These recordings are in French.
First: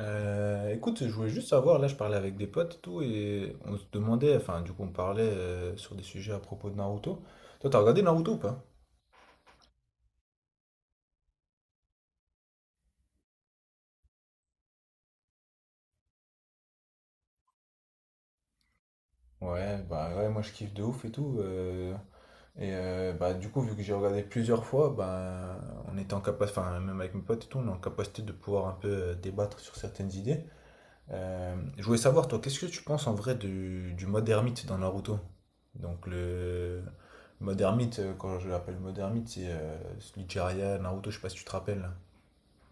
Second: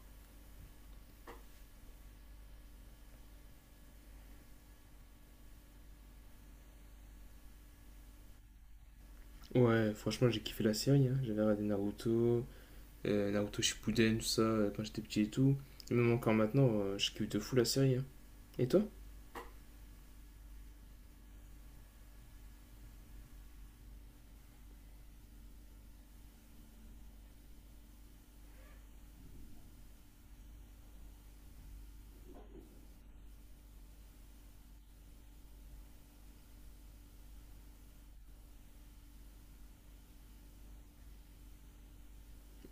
Écoute, je voulais juste savoir, là je parlais avec des potes et tout, et on se demandait, enfin on parlait sur des sujets à propos de Naruto. Toi t'as regardé Naruto ou pas? Ouais, franchement, j'ai kiffé la série, hein. J'avais regardé Naruto, Naruto Shippuden, tout ça, quand j'étais petit et tout. Et même encore maintenant, je kiffe de fou la série, hein. Et toi? Ouais, bah ouais, moi je kiffe de ouf et tout. Bah du coup vu que j'ai regardé plusieurs fois, bah on était en capacité, enfin même avec mes potes et tout, on est en capacité de pouvoir un peu débattre sur certaines idées. Je voulais savoir, toi, qu'est-ce que tu penses en vrai du mode ermite dans Naruto? Donc, le mode ermite, quand je l'appelle mode ermite, c'est celui Jiraiya, Naruto, je sais pas si tu te rappelles.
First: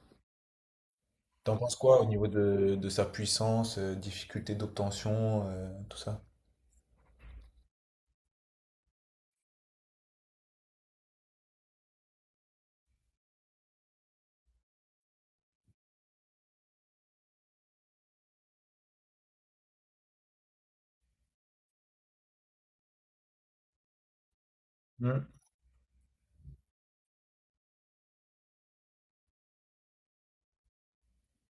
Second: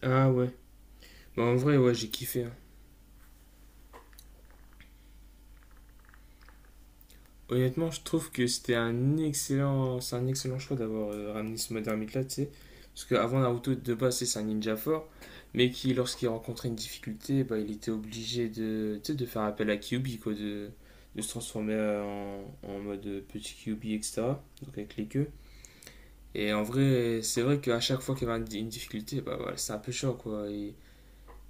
Ah ouais. Bah T'en en penses vrai, ouais, quoi au j'ai niveau kiffé, hein. de sa puissance, difficulté d'obtention, tout ça? Honnêtement, je trouve que c'est un excellent choix d'avoir ramené ce mode ermite-là, tu sais. Parce qu'avant Naruto, de base, c'est un ninja fort, mais qui, lorsqu'il rencontrait une difficulté, bah, il était obligé de, tu sais, de, faire appel à Kyuubi, quoi, de se transformer en mode petit Kyuubi, etc. Donc avec les queues. Hmm. Et en vrai, c'est vrai qu'à chaque fois qu'il y avait une difficulté, bah voilà, c'est un peu chiant quoi. Et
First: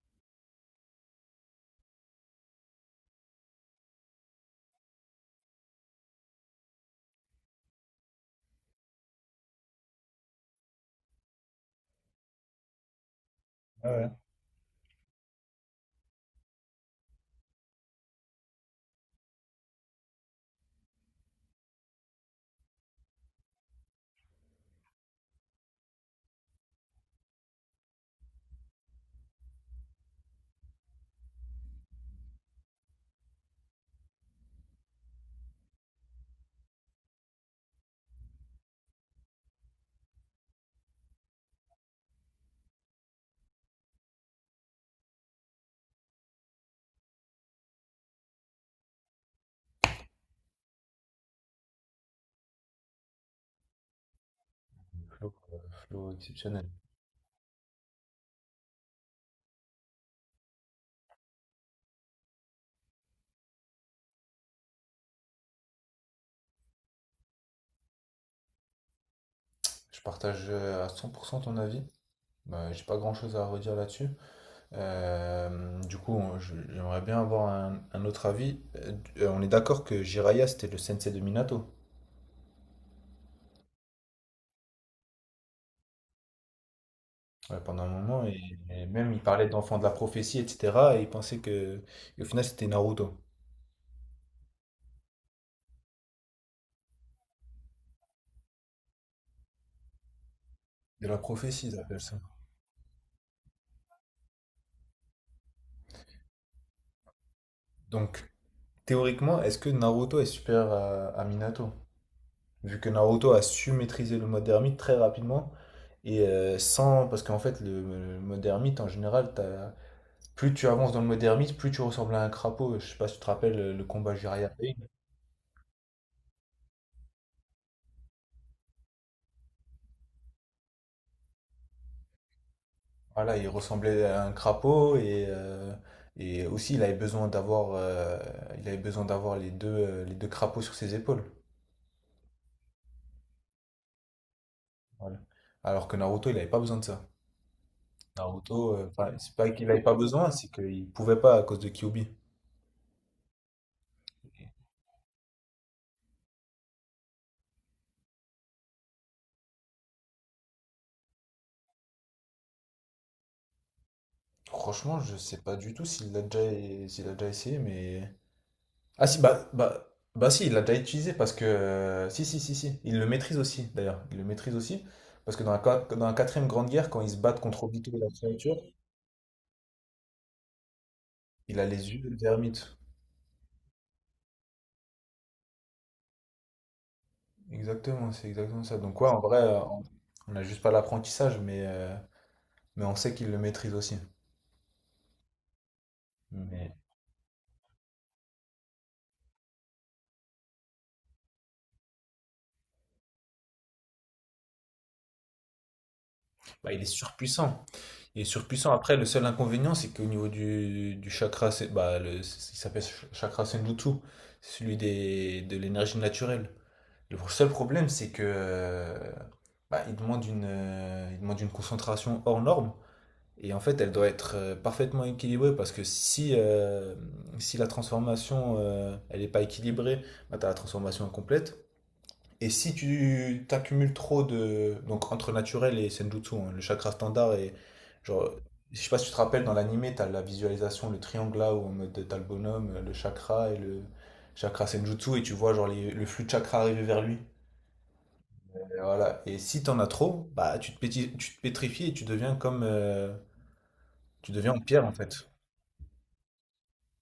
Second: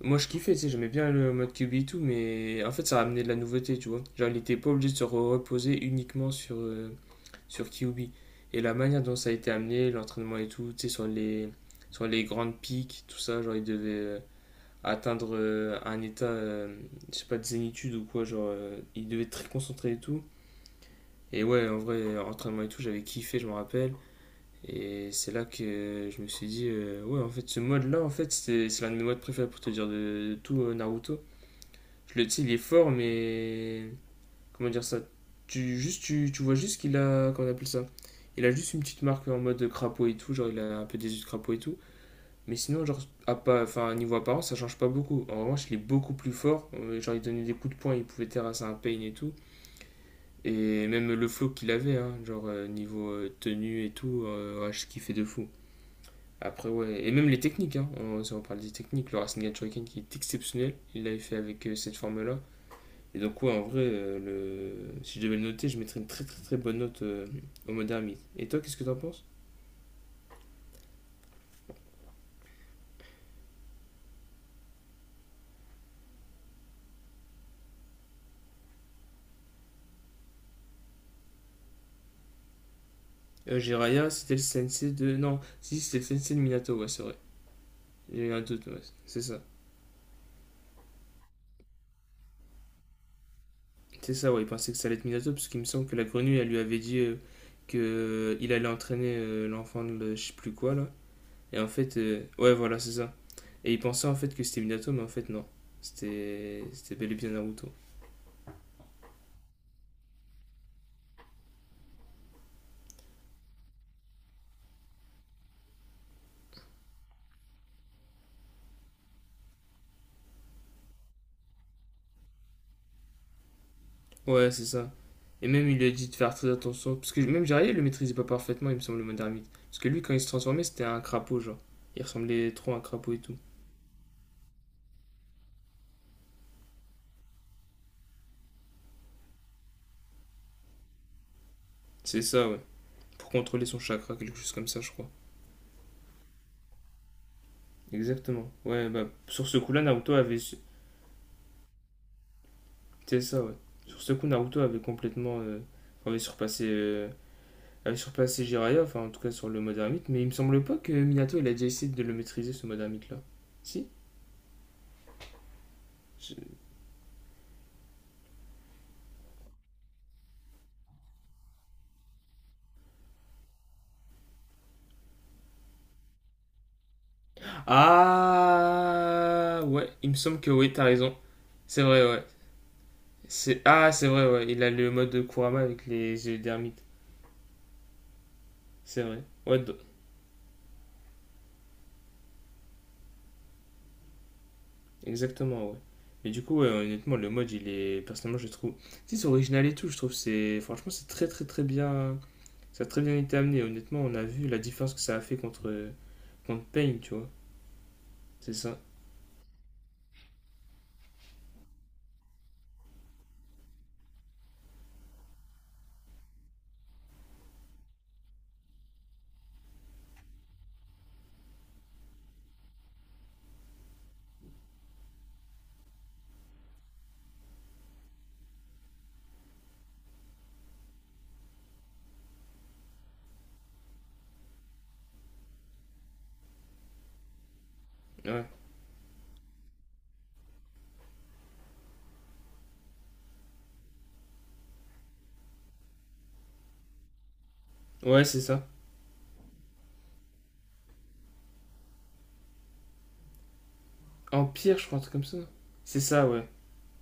moi je kiffais, tu sais, j'aimais bien le mode QB et tout, mais en fait ça ramenait de la nouveauté, tu vois. Genre, il était pas obligé de se reposer uniquement sur QB. Et la manière dont ça a été amené, l'entraînement et tout, tu sais, sur les grandes pics, tout ça, genre, il devait Ouais, ouais. Atteindre un état, je sais pas, de zénitude ou quoi, genre, il devait être très concentré et tout. Et ouais, en vrai, entraînement et tout, j'avais kiffé, je me rappelle. Et c'est là que je me suis dit, ouais, en fait, ce mode-là, en fait, c'est l'un de mes modes préférés pour te dire de tout Naruto. Tu sais, il est fort, mais comment dire ça? Tu vois juste qu'il a, comment on appelle ça? Il a juste une petite marque en mode crapaud et tout, genre il a un peu des yeux de crapaud et tout. Mais sinon, genre, à pas, enfin, niveau apparence, ça change pas beaucoup. En revanche, il est beaucoup plus fort. Genre, il donnait des coups de poing, il pouvait terrasser un pain et tout. Et même le flow qu'il avait, hein, genre, niveau tenue et tout, ouais, je kiffais de Flow, fou. euh, Flow exceptionnel. Après, ouais, et même les techniques, hein, on, si on parle des techniques, le Rasengan Shuriken qui est exceptionnel, il l'avait fait avec cette forme-là. Et donc, ouais, en vrai, si je devais le noter, je mettrais une très très très bonne note au Modern Myth. Et toi, qu'est-ce que t'en penses? Je partage à 100% ton avis. Bah, j'ai pas grand-chose à redire là-dessus. Du coup, j'aimerais bien avoir un autre avis. On est d'accord que Jiraiya, c'était le sensei de Minato, Jiraiya, c'était le sensei de. Non, si, c'était le sensei de Minato, ouais, c'est vrai. ouais, pendant un moment, J'ai eu un doute, ouais, et même il c'est ça. parlait d'enfant de la prophétie, etc. Et il pensait que, et au final, c'était Naruto. C'est ça, ouais, il pensait que ça allait être Minato, parce qu'il me semble que la grenouille, elle lui avait dit que qu'il allait entraîner l'enfant de je sais plus quoi, là. De la Et prophétie, en ils fait, appellent ça. Ouais, voilà, c'est ça. Et il pensait en fait que c'était Minato, mais en fait, non. C'était bel et bien Naruto. Donc, théoriquement, est-ce que Naruto est supérieur à Minato? Vu que Naruto a su maîtriser le mode ermite très rapidement, et sans. Parce qu'en fait, le mode ermite, en général, t'as. Plus tu avances dans le moderniste, plus tu ressembles à un crapaud. Je sais pas si tu te rappelles le combat jiraiya Ouais, c'est Pain. ça. Et même, il lui a dit de faire très attention. Parce que même Jiraiya il le maîtrisait pas parfaitement, il me semble, le mode ermite. Parce que lui, quand il se transformait, c'était un crapaud, genre. Il ressemblait trop à un crapaud et Voilà, tout. il ressemblait à un crapaud et aussi il avait besoin d'avoir il avait besoin d'avoir les deux crapauds sur ses épaules. C'est ça, ouais. Pour contrôler son chakra, quelque chose comme ça, je crois. Voilà. Alors que Naruto, il avait pas besoin de ça. Exactement. Naruto, Ouais, bah, enfin, c'est sur pas ce qu'il avait coup-là, pas Naruto besoin, avait. c'est qu'il pouvait pas à cause de Kyuubi. C'est ça, ouais. Sur ce coup, Naruto avait complètement. Avait surpassé à surpasser Jiraiya, enfin en tout cas sur le mode ermite, mais il me semble pas que Minato il a déjà essayé de le maîtriser ce mode ermite là. Si. Franchement, je sais pas du tout s'il l'a Je- déjà, s'il a déjà essayé, mais ah si, si, il l'a déjà utilisé parce que... si, si, si, si. Il le maîtrise aussi, d'ailleurs. Il le maîtrise aussi. Parce que dans la, dans la quatrième grande guerre, quand ils se battent contre Obito et la créature, Ah ouais, il me semble que oui, t'as raison. il a C'est les vrai, yeux de. ouais. C'est Ah, c'est vrai, ouais, il a le mode de Kurama avec les yeux d'ermite. Exactement, c'est exactement ça. Donc C'est ouais, en vrai. vrai, euh, Ouais, on on n'a juste pas l'apprentissage, mais on sait qu'il le maîtrise aussi. exactement, ouais. Mais du coup, ouais, Mais honnêtement, le mode, il est. Personnellement, je trouve. Tu sais, c'est original et tout, je trouve. C'est. Franchement, c'est très, très, très bien. Ça a très bien été amené. Honnêtement, on a vu la différence que ça a fait contre. Contre bah, il est Pain, tu vois. surpuissant. Il est C'est surpuissant. ça. Après, le seul inconvénient, c'est qu'au niveau du chakra, bah, le, il s'appelle chakra Senjutsu, celui des, de l'énergie naturelle. Le seul problème, c'est que bah, il demande il demande une concentration hors norme. Et en fait, elle doit être parfaitement équilibrée parce que si, si la transformation elle n'est pas équilibrée, bah, tu as la transformation incomplète. Et si tu t'accumules trop de. Donc entre naturel et senjutsu, hein, le chakra standard et. Genre, Ouais. je sais pas si tu te rappelles, dans l'animé, tu as la visualisation, le triangle là, où en mode t'as le bonhomme, le chakra et le chakra senjutsu, et tu vois genre le flux de chakra arriver vers lui. Ouais, c'est ça. Et voilà. Et si t'en as trop, bah tu tu te pétrifies et tu deviens comme tu deviens en Empire, pierre je en crois, un truc comme fait. ça. C'est ça, ouais,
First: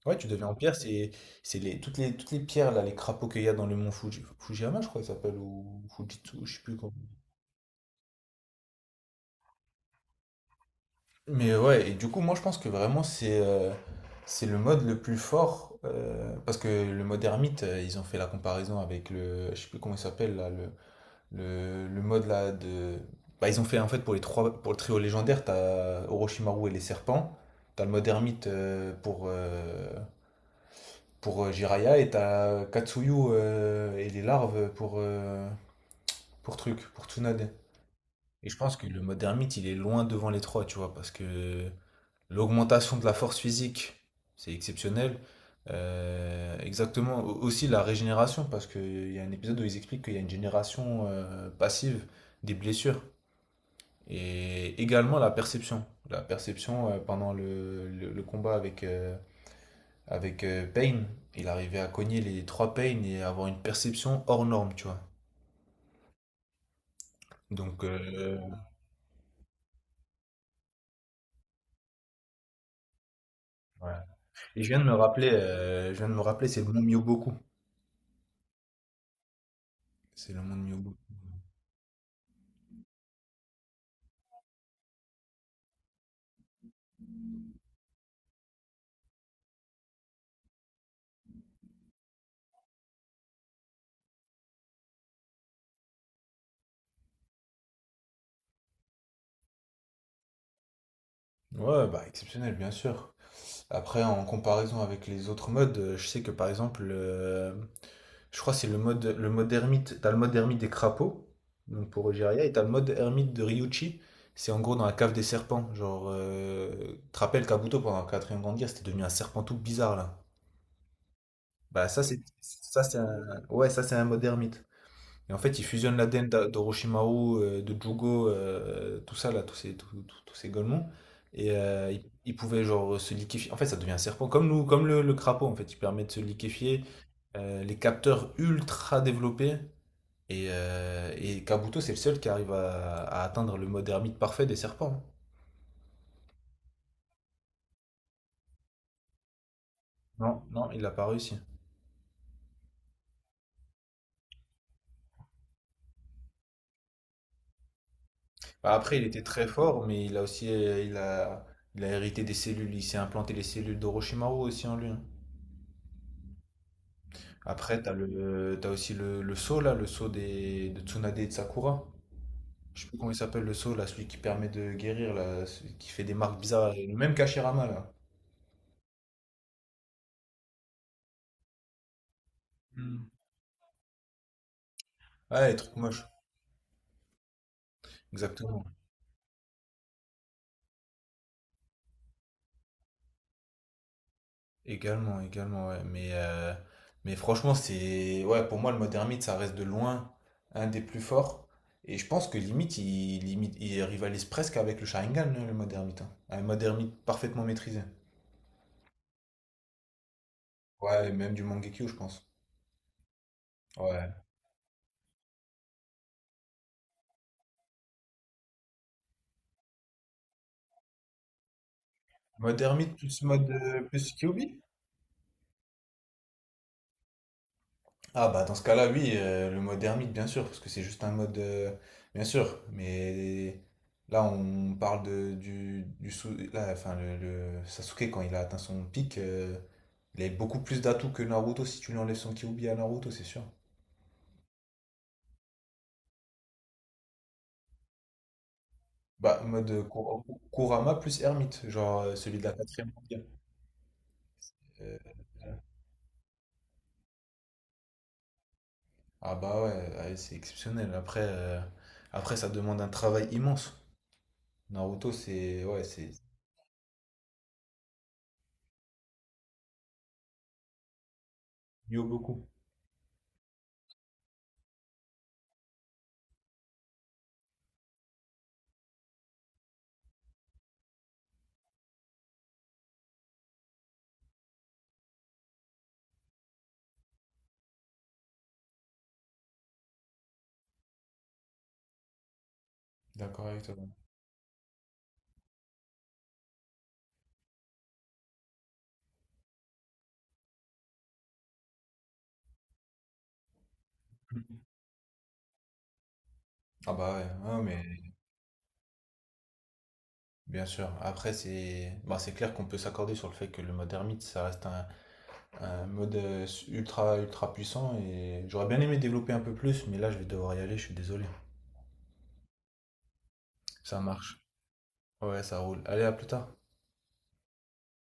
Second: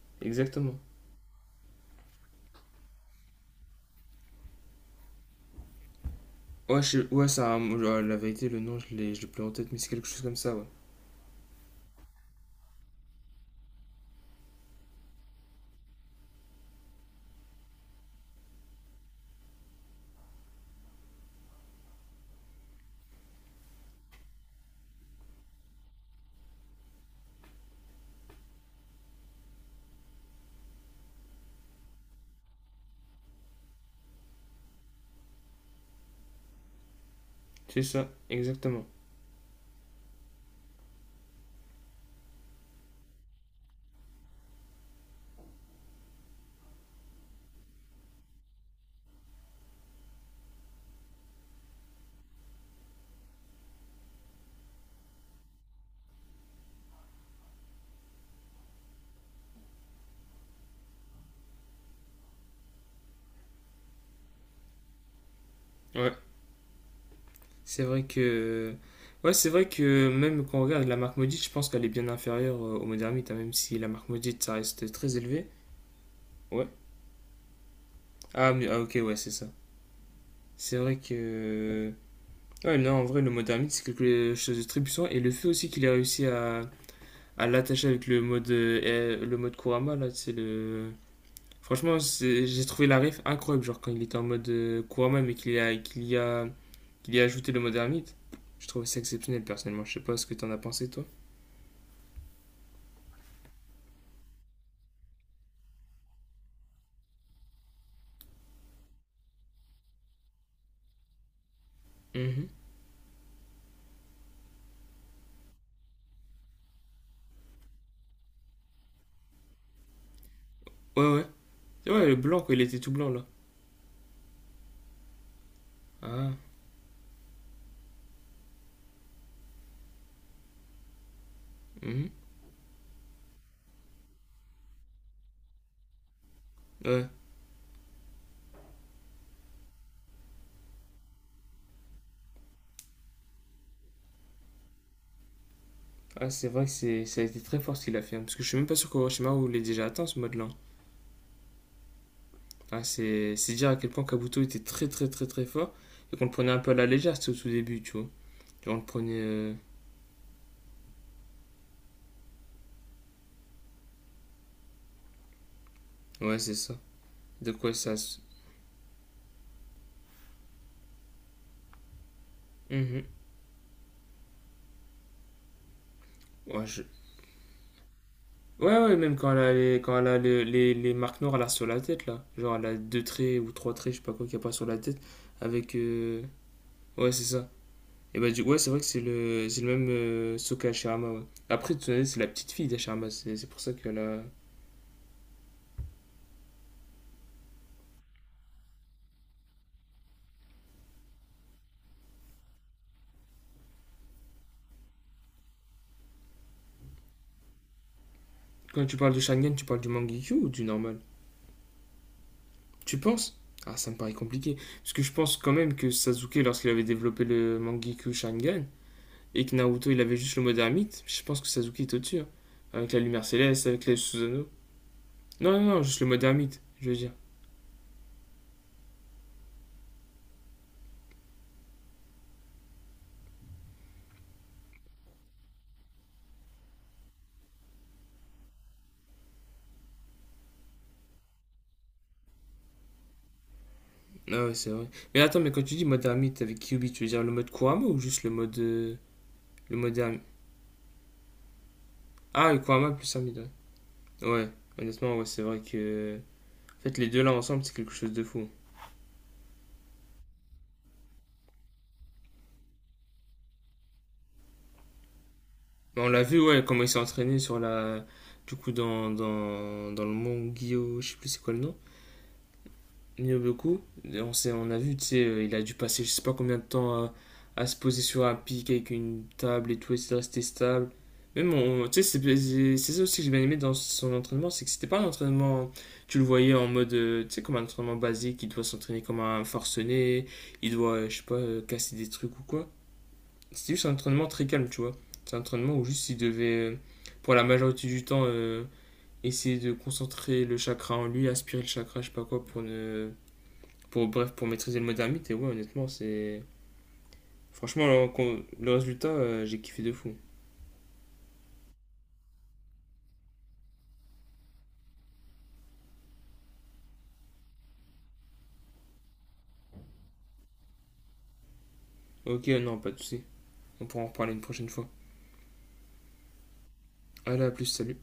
Ouais, tu deviens en exactement. pierre, c'est les toutes les pierres là, les crapauds qu'il y a dans le mont Fuji, Fujiyama, je crois qu'il s'appelle ou Fujitsu, je sais plus Ouais, comment. Ouais, ça, a la vérité, le nom, je l'ai plus en tête, mais c'est quelque chose comme ça, ouais. Mais ouais, et du coup, moi je pense que vraiment c'est le mode le plus fort parce que le mode ermite, ils ont fait la comparaison avec le je sais plus comment il s'appelle là, le mode là de. Bah, ils ont fait en fait pour les trois pour le trio légendaire, t'as Orochimaru et les serpents, t'as le mode ermite pour Jiraiya et t'as Katsuyu et les larves pour Tsunade. C'est ça, Et je pense exactement. que le mode ermite il est loin devant les trois, tu vois, parce que l'augmentation de la force physique, c'est exceptionnel. Exactement, aussi la régénération, parce qu'il y a un épisode où ils expliquent qu'il y a une génération passive des blessures. Et également la perception. La perception pendant le combat avec, Payne. Il arrivait à cogner les trois Payne et avoir une perception hors norme, tu vois. Ouais, c'est Donc, vrai que. Ouais, c'est vrai que même quand on regarde la marque maudite, je pense qu'elle est bien inférieure au Modernite, hein, même si la ouais. marque maudite, ça Et je viens de reste me très rappeler, élevé. C'est le Ouais. monde Myoboku. Ah, ah, ok, ouais, c'est ça. C'est le monde C'est Myoboku. vrai que. Ouais, non, en vrai, le Modernite, c'est quelque chose de très puissant, et le fait aussi qu'il ait réussi à l'attacher avec le mode Kurama, là, c'est le. Franchement, j'ai trouvé la ref incroyable, genre quand il était en mode Kurama, mais qu'il y a, qu'il y a, qu'il y a ajouté le mode ermite. Je trouve ça exceptionnel, personnellement. Je sais pas ce que t'en as pensé, toi. Ouais, bah exceptionnel, bien sûr. Après, en comparaison avec les autres modes, je sais que par exemple, je crois que c'est le mode ermite. T'as le mode ermite des crapauds, donc pour Ogeria, Mhm. et t'as le mode ermite de Ryuchi. C'est en gros dans la cave des serpents. Genre, tu te rappelles Kabuto pendant la quatrième grande guerre, c'était devenu un serpent tout bizarre là. Ouais, ouais. Bah Ouais, le blanc, quoi, il était ça tout c'est blanc, là. un ouais ça c'est un mode ermite. Et en fait ils fusionnent la l'ADN Ah, d'Orochimaru, de Jugo, tout ça là, tous ces golemons. Et mhm. ils pouvaient genre se liquéfier. En fait ça devient un serpent comme nous, comme le crapaud en fait. Il permet de se liquéfier. Ouais. Les capteurs ultra développés. Et Kabuto, c'est le seul qui arrive à atteindre le mode ermite parfait des serpents. Hein. Ah, c'est vrai que c'est, ça a été très fort ce qu'il a fait, hein, parce que je suis même pas sûr qu'Orochimaru l'ait déjà atteint, ce Non, mode-là. non, il l'a pas réussi. Ah, c'est dire à quel point Kabuto était très, très, très, très fort, et qu'on le prenait un peu à la légère, c'était au tout début, tu vois. Bah, Genre, on le après, il prenait... était très euh, fort, mais il a aussi, il a hérité des cellules, il s'est implanté les cellules d'Orochimaru aussi en lui. Hein. Ouais, c'est ça. De quoi Après, ça. T'as aussi le sceau là, le sceau des, de Tsunade et de Sakura. Je sais plus Mhm. comment il s'appelle le sceau là, celui qui permet de guérir là, celui qui fait des marques Ouais, bizarres, je, le même qu'Hashirama là. Ouais, ouais, même quand elle a quand elle a les marques noires là sur la tête, là. Genre, elle a Hmm. deux traits ou trois traits, je sais pas quoi, qu'il n'y a pas sur la tête. Ouais, les Avec. trucs moches, Ouais, c'est ça. Et bah, ouais, exactement. c'est vrai que c'est le même Sokka Hashirama, ouais. Après, tu sais, c'est la petite fille d'Hashirama, c'est pour ça qu'elle a. Également, également, ouais. Mais franchement, c'est. Ouais, pour moi, le mode ermite, ça reste de loin un des plus forts. Et je pense que limite, il rivalise presque avec le Sharingan, hein, le mode ermite. Hein. Un mode ermite parfaitement maîtrisé. Quand tu parles de Sharingan, tu parles du Mangekyo ou du normal? Ouais, et même du Mangekyo, je pense. Tu penses? Ah, ça me paraît Ouais. compliqué. Parce que je pense quand même que Sasuke, lorsqu'il avait développé le Mangekyo Sharingan, et que Naruto, il avait juste le mode ermite, je pense que Sasuke est au-dessus, hein. Mode Avec ermite la lumière céleste, avec les plus Susanoo. Kyuubi? Non, non, non, juste le mode ermite, je veux dire. Ah bah dans ce cas-là, oui, le mode ermite, bien sûr, parce que c'est juste un mode, bien sûr, mais là on parle de, du là, enfin, le Sasuke, quand il a atteint son pic, il a beaucoup plus d'atouts que Naruto si tu lui enlèves son Kyuubi à Naruto, c'est sûr. Ah ouais, c'est vrai. Mais attends, mais quand tu dis mode ermite avec Kyubi, tu veux dire le mode Kurama ou juste le mode. euh, Bah, le mode ermite. Kurama plus ermite, genre celui de la Ah, le Kurama quatrième plus mondiale. ermite, ouais. Ouais, Euh, honnêtement, ouais, c'est vrai que. En fait, les deux là ensemble, c'est quelque chose de fou. ah bah ouais, ouais, c'est exceptionnel. Après, ça demande un travail immense. Naruto, c'est ouais, Mais on c'est l'a vu, ouais, comment il s'est entraîné sur la. Du coup, dans le Mont Guillaume, je sais plus c'est quoi le nom. il y a beaucoup. Nyoboku, on sait, on a vu, tu sais, il a dû passer je sais pas combien de temps à se poser sur un pic avec une table et tout, et de resté stable. Même, tu sais, c'est ça aussi que j'ai bien aimé dans son entraînement, c'est que c'était pas un entraînement, tu le voyais en mode, tu sais, comme un entraînement basique, il doit s'entraîner comme un forcené, il doit, je sais pas, casser des trucs ou quoi. D'accord avec toi. C'était juste un entraînement très calme, tu vois. C'est un entraînement où juste il devait, pour la majorité du temps, essayer de concentrer le chakra en lui, aspirer le chakra, je sais pas quoi, pour ne pour, bref, pour maîtriser le modernite. Et ouais, honnêtement, c'est. Ah bah ouais, ouais, mais Franchement, le résultat, j'ai kiffé de fou. bien sûr. Après, c'est bah, c'est clair qu'on peut s'accorder sur le fait que le mode ermite, ça reste un mode ultra puissant et j'aurais bien aimé développer un peu plus, mais là, je vais devoir y aller, je suis désolé. Ok, non, pas de soucis. On Ça pourra en reparler marche. une prochaine fois. Ouais, ça roule. Allez, à plus tard. Allez, à plus, salut.